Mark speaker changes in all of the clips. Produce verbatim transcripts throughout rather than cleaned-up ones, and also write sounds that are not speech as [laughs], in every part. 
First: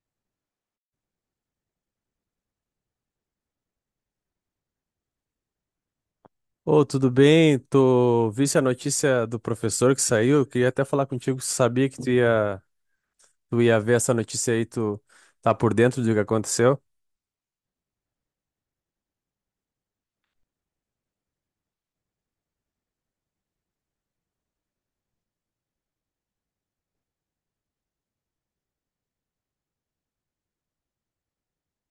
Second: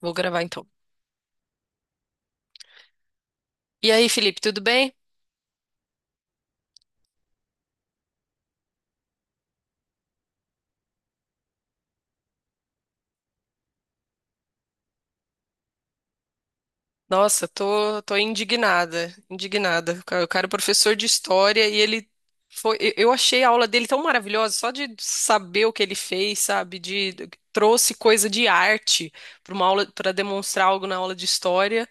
Speaker 1: Vou gravar então. E aí, Felipe, tudo bem?
Speaker 2: Ô, tudo bem? Tô... Visse a notícia do professor que saiu. Eu queria até falar contigo. Sabia que tu ia, tu ia ver essa notícia aí. Tu tá por dentro do que aconteceu?
Speaker 1: Nossa, tô, tô indignada, indignada. O cara o cara é professor de história e ele foi. Eu eu achei a aula dele tão maravilhosa, só de saber o que ele fez, sabe? De trouxe coisa de arte para uma aula, para demonstrar algo na aula de história.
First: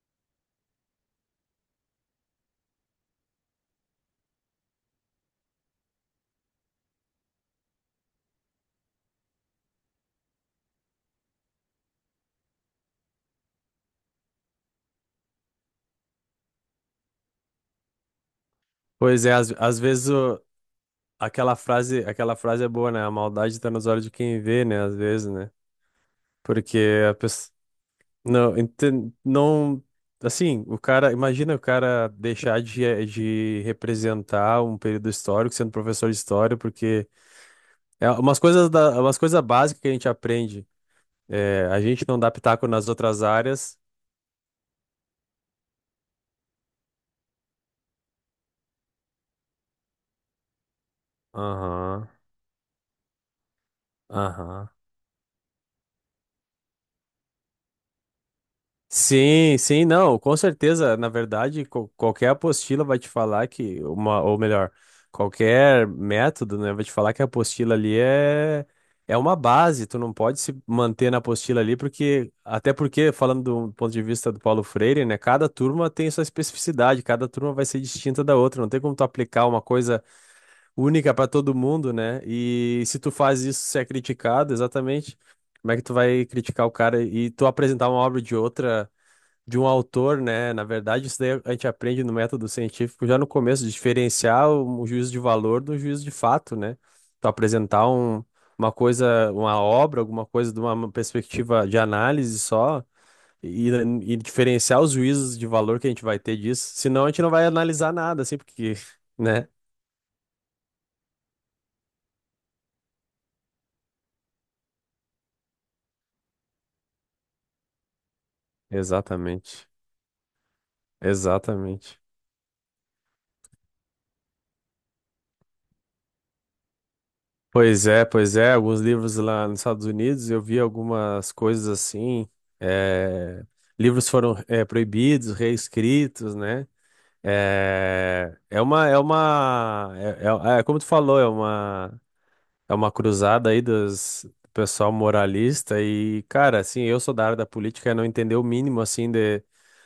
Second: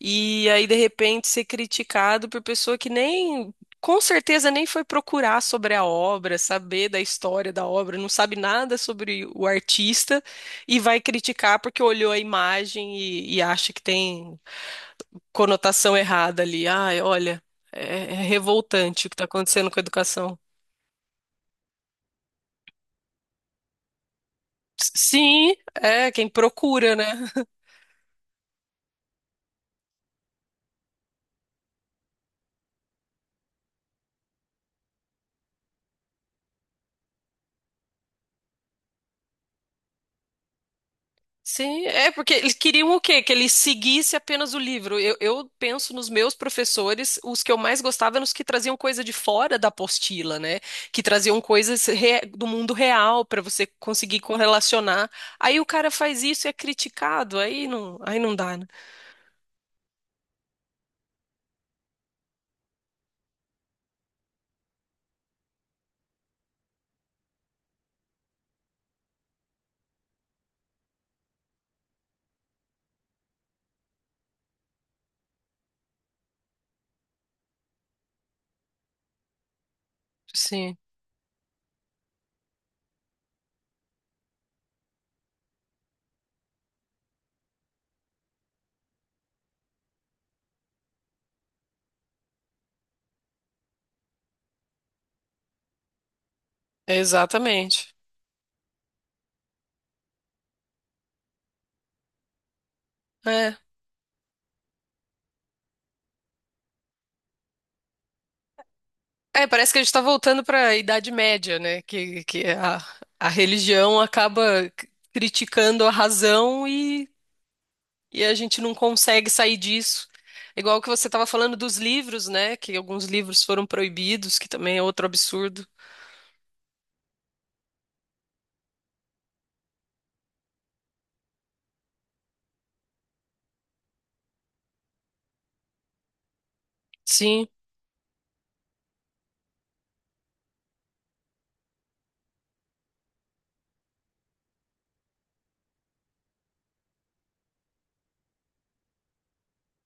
Speaker 1: E aí, de repente, ser criticado por pessoa que nem, com certeza, nem foi procurar sobre a obra, saber da história da obra, não sabe nada sobre o artista e vai criticar porque olhou a imagem e, e acha que tem conotação errada ali. Ai, olha, é, é revoltante o que está
Speaker 2: Pois é, às,
Speaker 1: acontecendo com
Speaker 2: às
Speaker 1: a
Speaker 2: vezes
Speaker 1: educação.
Speaker 2: o- aquela frase, aquela frase é boa, né? A maldade tá nos olhos de quem vê, né?
Speaker 1: S-
Speaker 2: Às vezes, né?
Speaker 1: Sim, é quem
Speaker 2: Porque
Speaker 1: procura, né?
Speaker 2: a pe- Não, enten- não, assim, o cara, imagina o cara deixar de, de representar um período histórico sendo professor de história, porque é umas coisas da, umas coisas básicas que a gente aprende. É, a
Speaker 1: Sim,
Speaker 2: gente
Speaker 1: é
Speaker 2: não dá
Speaker 1: porque eles
Speaker 2: pitaco nas
Speaker 1: queriam o quê?
Speaker 2: outras
Speaker 1: Que ele
Speaker 2: áreas.
Speaker 1: seguisse apenas o livro. Eu, eu penso nos meus professores, os que eu mais gostava eram os que traziam coisa de fora da apostila, né? Que traziam coisas
Speaker 2: Aham,
Speaker 1: re- do mundo real para você conseguir
Speaker 2: aham.
Speaker 1: correlacionar. Aí o cara faz isso e é criticado, aí não, aí não dá, né?
Speaker 2: Sim, sim, não, com certeza. Na verdade, qual- qualquer apostila vai te falar que uma, ou melhor, qualquer método, né, vai te falar que a apostila ali é é uma base. Tu não pode se manter na apostila ali porque até porque falando do ponto de vista do Paulo Freire, né, cada turma tem sua especificidade, cada turma vai ser distinta da outra. Não tem como tu aplicar uma coisa
Speaker 1: Sim,
Speaker 2: única para todo mundo, né? E se tu faz isso, você é criticado, exatamente. Como é que tu vai criticar o cara e tu apresentar uma obra de outra? De um autor, né? Na verdade, isso daí a gente aprende no método científico já no começo, diferenciar o o juízo de valor do juízo de fato, né? Tu apresentar
Speaker 1: exatamente.
Speaker 2: um, uma coisa, uma obra, alguma coisa de uma perspectiva de análise só
Speaker 1: É.
Speaker 2: e, e diferenciar os juízos de valor que a gente vai ter disso, senão a gente não vai analisar nada, assim, porque, [laughs]
Speaker 1: É,
Speaker 2: né?
Speaker 1: parece que a gente está voltando para a Idade Média, né? Que, que a, a religião acaba c- criticando a razão e a gente não consegue sair
Speaker 2: Exatamente.
Speaker 1: disso. Igual que você estava falando dos
Speaker 2: Exatamente.
Speaker 1: livros, né? Que alguns livros foram proibidos, que também é outro absurdo.
Speaker 2: Pois é, pois é. Alguns livros lá nos Estados Unidos, eu vi algumas coisas assim. eh, Livros foram eh, proibidos, reescritos, né?
Speaker 1: Sim,
Speaker 2: Eh, É uma, é uma, é, é- é como tu falou, é uma, é uma cruzada aí dos do pessoal moralista e, cara, assim, eu sou da área da política e não entender o mínimo, assim, de,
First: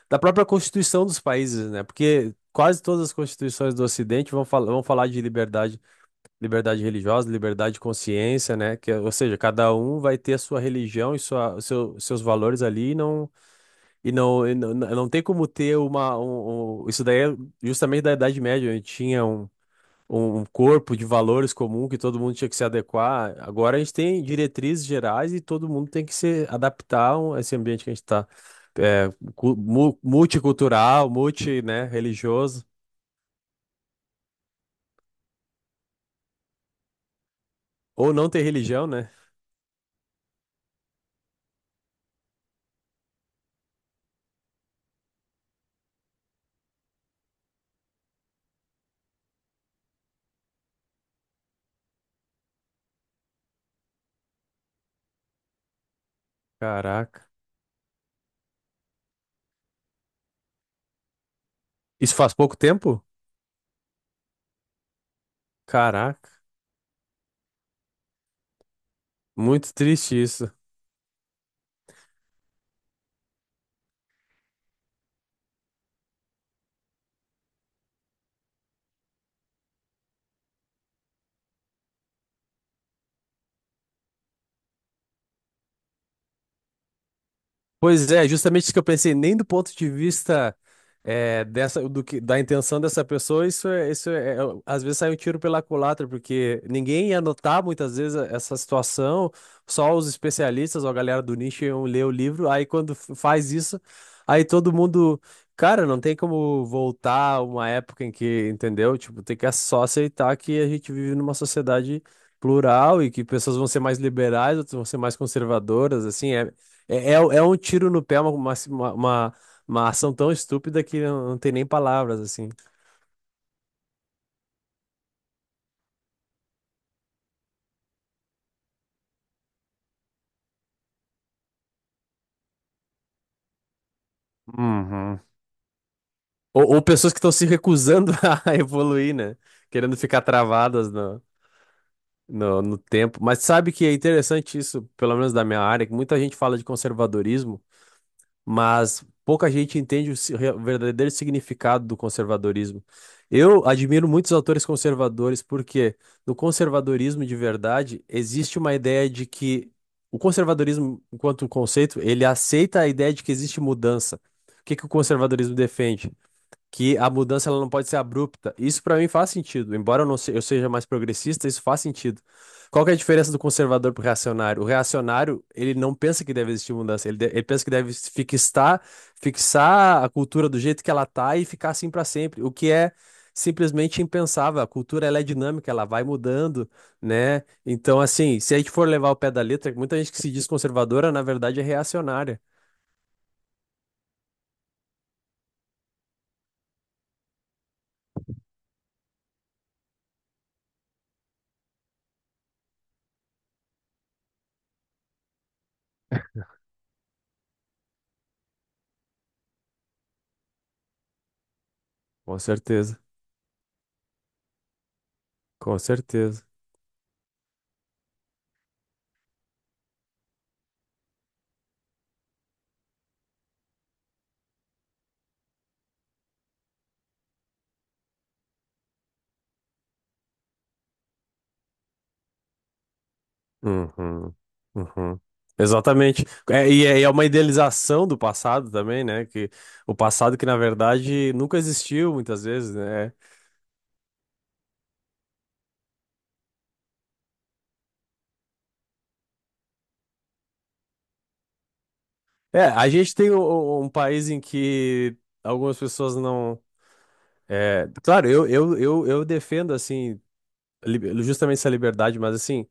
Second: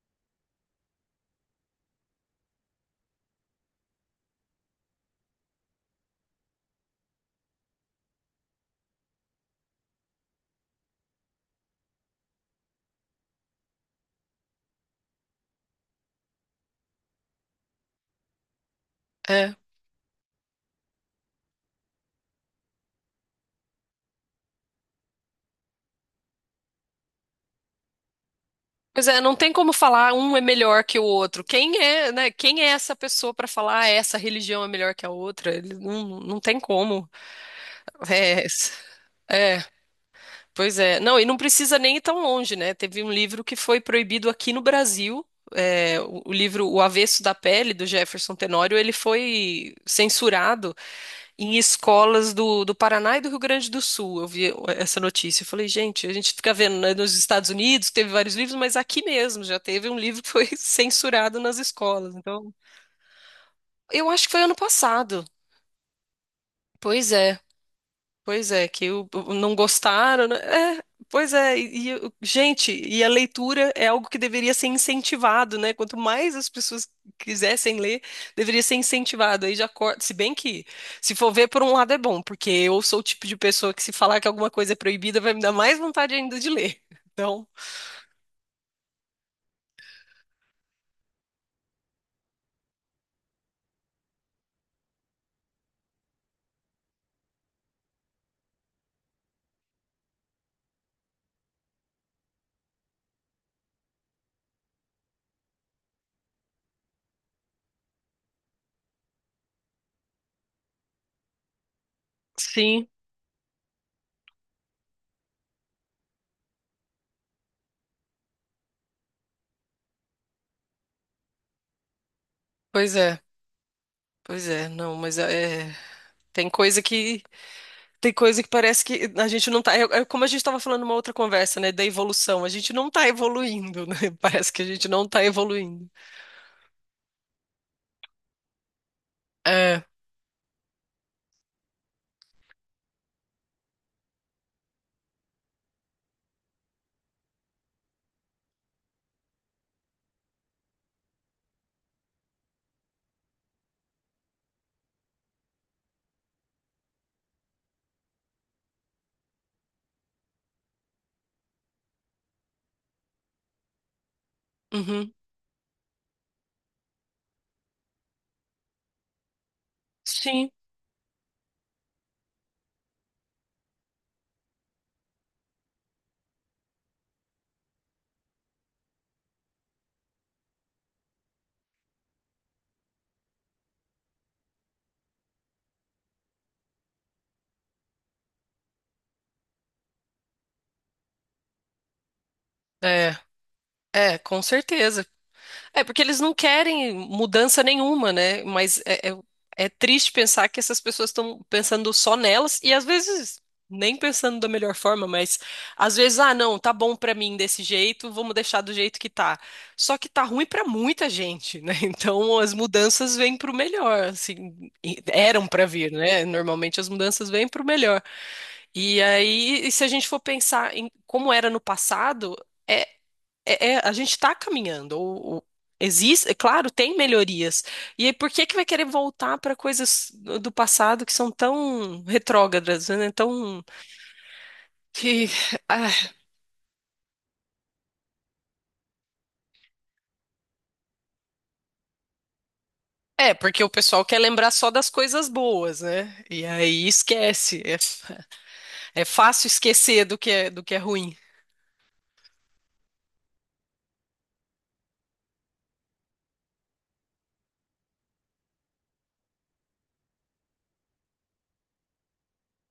Speaker 2: da própria Constituição dos países, né? Porque quase todas as constituições do Ocidente vão, fal vão falar de liberdade. Liberdade religiosa, liberdade de consciência, né? Que, ou seja, cada um vai ter a sua religião e sua, o seu, seus valores ali e não, e não, e não, não tem como ter uma. Um, um- isso daí é justamente da Idade Média, onde tinha um,
Speaker 1: é.
Speaker 2: um um corpo de valores comum que todo mundo tinha que se adequar. Agora a gente tem diretrizes gerais e todo mundo tem que se adaptar a esse ambiente que a gente está.
Speaker 1: Pois
Speaker 2: É,
Speaker 1: é, não tem
Speaker 2: cu-
Speaker 1: como
Speaker 2: mu-
Speaker 1: falar um é melhor que o
Speaker 2: multicultural,
Speaker 1: outro.
Speaker 2: multi,
Speaker 1: Quem
Speaker 2: né,
Speaker 1: é, né? Quem
Speaker 2: religioso.
Speaker 1: é essa pessoa para falar "Ah, essa religião é melhor que a outra? Ele não, não tem como.
Speaker 2: Ou não ter
Speaker 1: É,
Speaker 2: religião, né?
Speaker 1: é, pois é. Não, e não precisa nem ir tão longe, né? Teve um livro que foi proibido aqui no Brasil. É, o o livro O Avesso da Pele, do Jefferson Tenório, ele foi censurado em escolas do, do Paraná e do Rio Grande do Sul. Eu vi essa notícia. Eu falei, gente, a gente fica vendo, né, nos
Speaker 2: Caraca.
Speaker 1: Estados Unidos teve vários livros, mas aqui mesmo já teve um livro que foi [laughs] censurado nas escolas.
Speaker 2: Isso faz
Speaker 1: Então,
Speaker 2: pouco tempo?
Speaker 1: eu acho que foi ano passado.
Speaker 2: Caraca,
Speaker 1: Pois é. Pois é, que o, o- não
Speaker 2: muito triste
Speaker 1: gostaram, né?
Speaker 2: isso.
Speaker 1: É, pois é, e, e o- gente, e a leitura é algo que deveria ser incentivado, né? Quanto mais as pessoas quisessem ler, deveria ser incentivado. Aí já corta, se bem que, se for ver por um lado é bom, porque eu sou o tipo de pessoa que se falar que alguma coisa é proibida, vai me dar mais vontade ainda de ler. [laughs] Então,
Speaker 2: Pois é, justamente isso que eu pensei, nem do ponto de vista eh, dessa, do que, da intenção dessa pessoa, isso é, isso é, é- às vezes sai um tiro pela culatra, porque ninguém ia notar muitas vezes a- essa situação, só os especialistas ou a galera do nicho iam ler o livro, aí quando f- faz isso, aí todo mundo, cara, não tem como voltar a uma época em que, entendeu? Tipo, tem que só aceitar que a gente vive numa sociedade
Speaker 1: sim,
Speaker 2: plural e que pessoas vão ser mais liberais, outras vão ser mais conservadoras, assim, é é, é, é um tiro no pé, uma, uma, uma, uma ação tão estúpida que não, não tem nem palavras, assim.
Speaker 1: pois é, pois é, não, mas é, tem coisa que Tem coisa que parece que a gente não tá. É é como a gente estava falando numa outra conversa, né? Da evolução. A gente não tá evoluindo, né? [laughs] Parece que a gente não
Speaker 2: Uhum.
Speaker 1: tá evoluindo.
Speaker 2: Ou, ou pessoas que estão se recusando [laughs] a evoluir, né?
Speaker 1: É.
Speaker 2: Querendo ficar travadas no, no, no tempo. Mas sabe que é interessante isso, pelo menos da minha área, que muita gente fala de conservadorismo, mas pouca gente entende o si- o verdadeiro significado do conservadorismo. Eu admiro muitos autores conservadores porque no conservadorismo de verdade existe uma ideia de que o conservadorismo, enquanto conceito, ele aceita a ideia de que existe mudança. O que que o
Speaker 1: Uhum.
Speaker 2: conservadorismo defende? Que a mudança ela não pode ser abrupta. Isso para mim faz sentido, embora eu não se- eu
Speaker 1: Sim.
Speaker 2: seja mais progressista, isso faz sentido. Qual que é a diferença do conservador pro reacionário? O reacionário, ele não pensa que deve existir mudança, ele, de- ele pensa que deve fixar, fixar a cultura do jeito que ela tá e ficar assim para sempre, o que é simplesmente impensável. A cultura ela é dinâmica, ela vai mudando, né? Então, assim, se a gente for levar o pé da letra, muita gente que se diz conservadora, na verdade é reacionária.
Speaker 1: É. É, com certeza. É porque eles não querem mudança nenhuma, né? Mas é, é- é triste pensar que essas pessoas estão pensando só nelas e às vezes nem pensando da melhor forma, mas às vezes, ah, não, tá bom pra mim desse jeito, vamos deixar do jeito que tá. Só que tá ruim pra muita gente, né? [laughs]
Speaker 2: Com
Speaker 1: Então as
Speaker 2: certeza,
Speaker 1: mudanças vêm pro melhor, assim, e eram pra
Speaker 2: com
Speaker 1: vir, né?
Speaker 2: certeza.
Speaker 1: Normalmente as mudanças vêm pro melhor. E aí, e se a gente for pensar em como era no passado, é, é, é, a gente está caminhando. O, o- existe, é claro, tem melhorias. E aí, por que que vai querer voltar para coisas do do passado que são tão retrógradas, né? Tão
Speaker 2: Uhum, uhum.
Speaker 1: que ah,
Speaker 2: Exatamente. É, e é, e é uma idealização do passado também, né? Que o passado que, na verdade, nunca existiu muitas vezes, né? É,
Speaker 1: é porque o pessoal quer lembrar só das coisas boas, né? E aí esquece. É, f- é fácil esquecer do que é, do que é ruim.
Speaker 2: é, a gente tem um, um um país em que algumas pessoas não. É, claro, eu, eu, eu, eu defendo, assim, li- justamente essa liberdade, mas, assim,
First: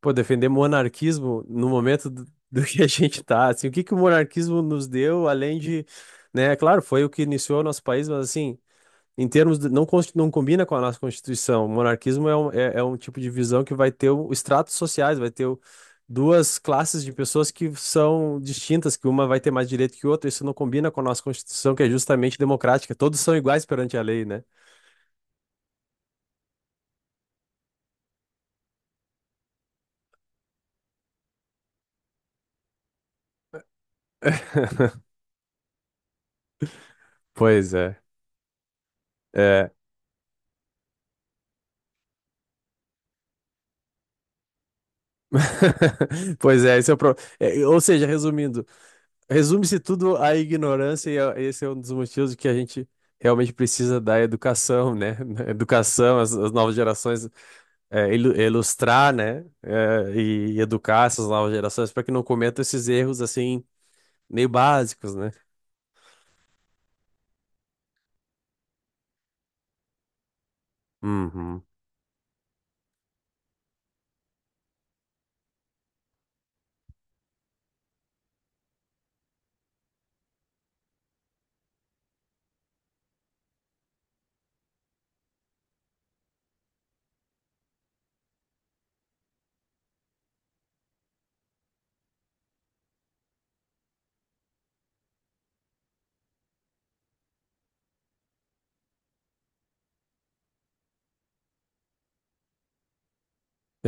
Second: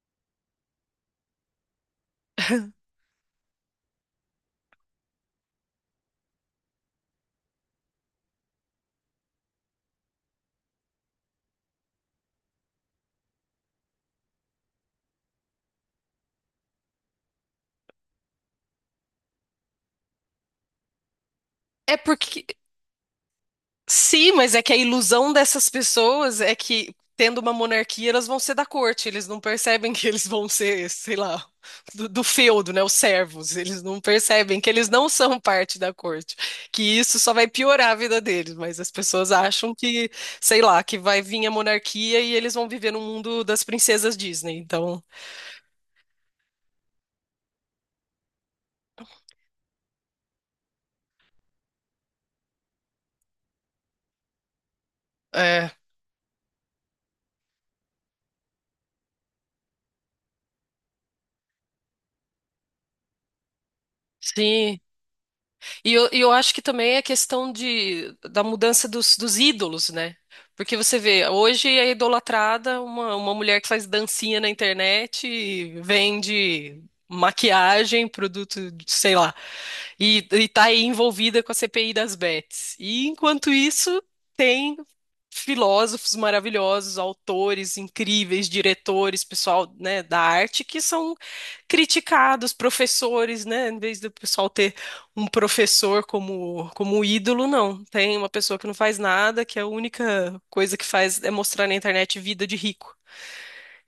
Speaker 2: pô, defender monarquismo no momento do, [laughs] do que a gente tá, assim, o que que o monarquismo nos deu, além de, né? Claro, foi o que iniciou o nosso país, mas, assim, em termos de, não, consti- não combina com a nossa Constituição. O monarquismo é um, é, é um tipo de visão que vai ter o- estratos sociais, vai ter o- duas classes de pessoas que são distintas, que uma vai ter mais direito que outra. Isso não combina com a nossa Constituição, que é
Speaker 1: É
Speaker 2: justamente
Speaker 1: porque
Speaker 2: democrática. Todos são iguais perante a lei,
Speaker 1: Sim,
Speaker 2: né?
Speaker 1: mas é que a ilusão dessas pessoas é que, tendo uma monarquia, elas vão ser da corte. Eles não percebem que eles vão ser, sei lá, do, do feudo, né? Os servos. Eles não percebem que eles
Speaker 2: [laughs]
Speaker 1: não são parte da corte. Que isso só vai
Speaker 2: Pois
Speaker 1: piorar a
Speaker 2: é.
Speaker 1: vida deles. Mas as pessoas
Speaker 2: É.
Speaker 1: acham que, sei lá, que vai vir a monarquia e eles vão viver no mundo das princesas Disney. Então,
Speaker 2: [laughs] Pois é, esse é o pro... É, ou seja, resumindo, resume-se tudo à ignorância e a- esse é um dos motivos que a gente realmente precisa da educação, né? [laughs]
Speaker 1: é.
Speaker 2: Educação, as, as novas gerações é, ilu- ilustrar, né, é, e educar essas novas gerações para que não cometam esses erros assim meio
Speaker 1: Sim,
Speaker 2: básicos, né?
Speaker 1: E eu, e eu acho que também é questão de, da mudança dos, dos ídolos, né? Porque você vê,
Speaker 2: Uhum.
Speaker 1: hoje é idolatrada uma, uma mulher que faz dancinha na internet e vende maquiagem, produto, de- sei lá, e, e tá aí envolvida com a C P I das bets. E enquanto isso, tem filósofos maravilhosos, autores incríveis, diretores, pessoal, né, da arte que são criticados, professores, né, em vez do pessoal ter um professor como, como ídolo, não. Tem uma pessoa que não faz nada, que é a única coisa que faz é mostrar na internet vida de rico.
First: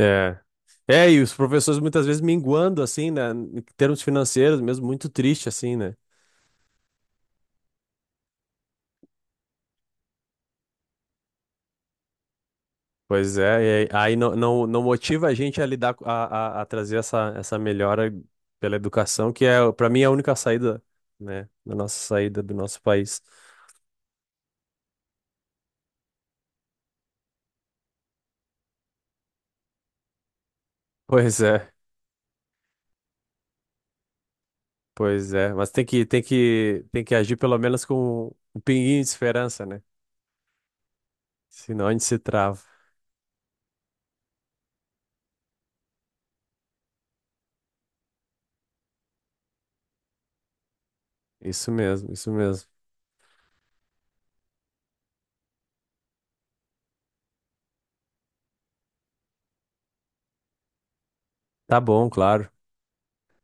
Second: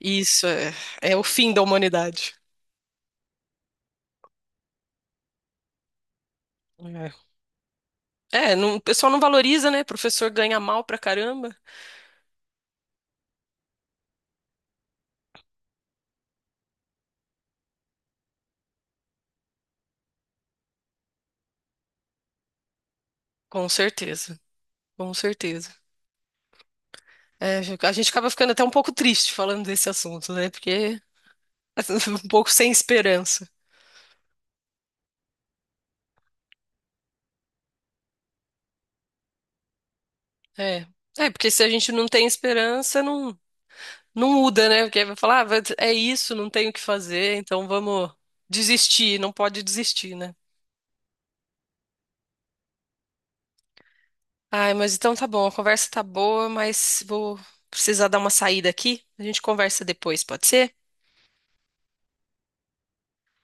Speaker 1: E isso é,
Speaker 2: É,
Speaker 1: é
Speaker 2: e
Speaker 1: o
Speaker 2: os
Speaker 1: fim da
Speaker 2: professores muitas vezes
Speaker 1: humanidade.
Speaker 2: minguando assim, né, em termos financeiros mesmo, muito triste assim, né?
Speaker 1: É, é, não- o pessoal não valoriza, né? Professor ganha mal pra caramba.
Speaker 2: Pois é, e aí aí não, não, não motiva a gente a lidar, co- a, a, a trazer essa, essa melhora pela educação, que é, para mim, é a única saída, né, da nossa saída do nosso país.
Speaker 1: Com certeza, com certeza. É, a gente acaba ficando até um pouco triste falando desse assunto, né? Porque
Speaker 2: Pois é.
Speaker 1: [laughs] um pouco sem esperança.
Speaker 2: Pois é, mas tem que, tem que, tem que agir pelo menos com um pinguinho de esperança, né?
Speaker 1: É, é porque se a
Speaker 2: Senão
Speaker 1: gente
Speaker 2: a gente
Speaker 1: não
Speaker 2: se
Speaker 1: tem
Speaker 2: trava.
Speaker 1: esperança, não. Não muda, né? Porque aí vai falar, ah, vai- é isso, não tenho o que fazer, então vamos desistir, não pode desistir, né?
Speaker 2: Isso mesmo, isso mesmo.
Speaker 1: Ai, mas então tá bom, a conversa tá boa, mas vou precisar dar uma saída aqui. A gente conversa depois, pode ser?
Speaker 2: Tá bom, claro.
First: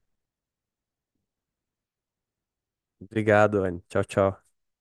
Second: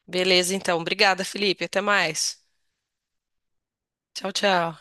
Speaker 1: Beleza, então. Obrigada, Felipe. Até mais.
Speaker 2: Obrigado, Anne. Tchau,
Speaker 1: Tchau,
Speaker 2: tchau.
Speaker 1: tchau.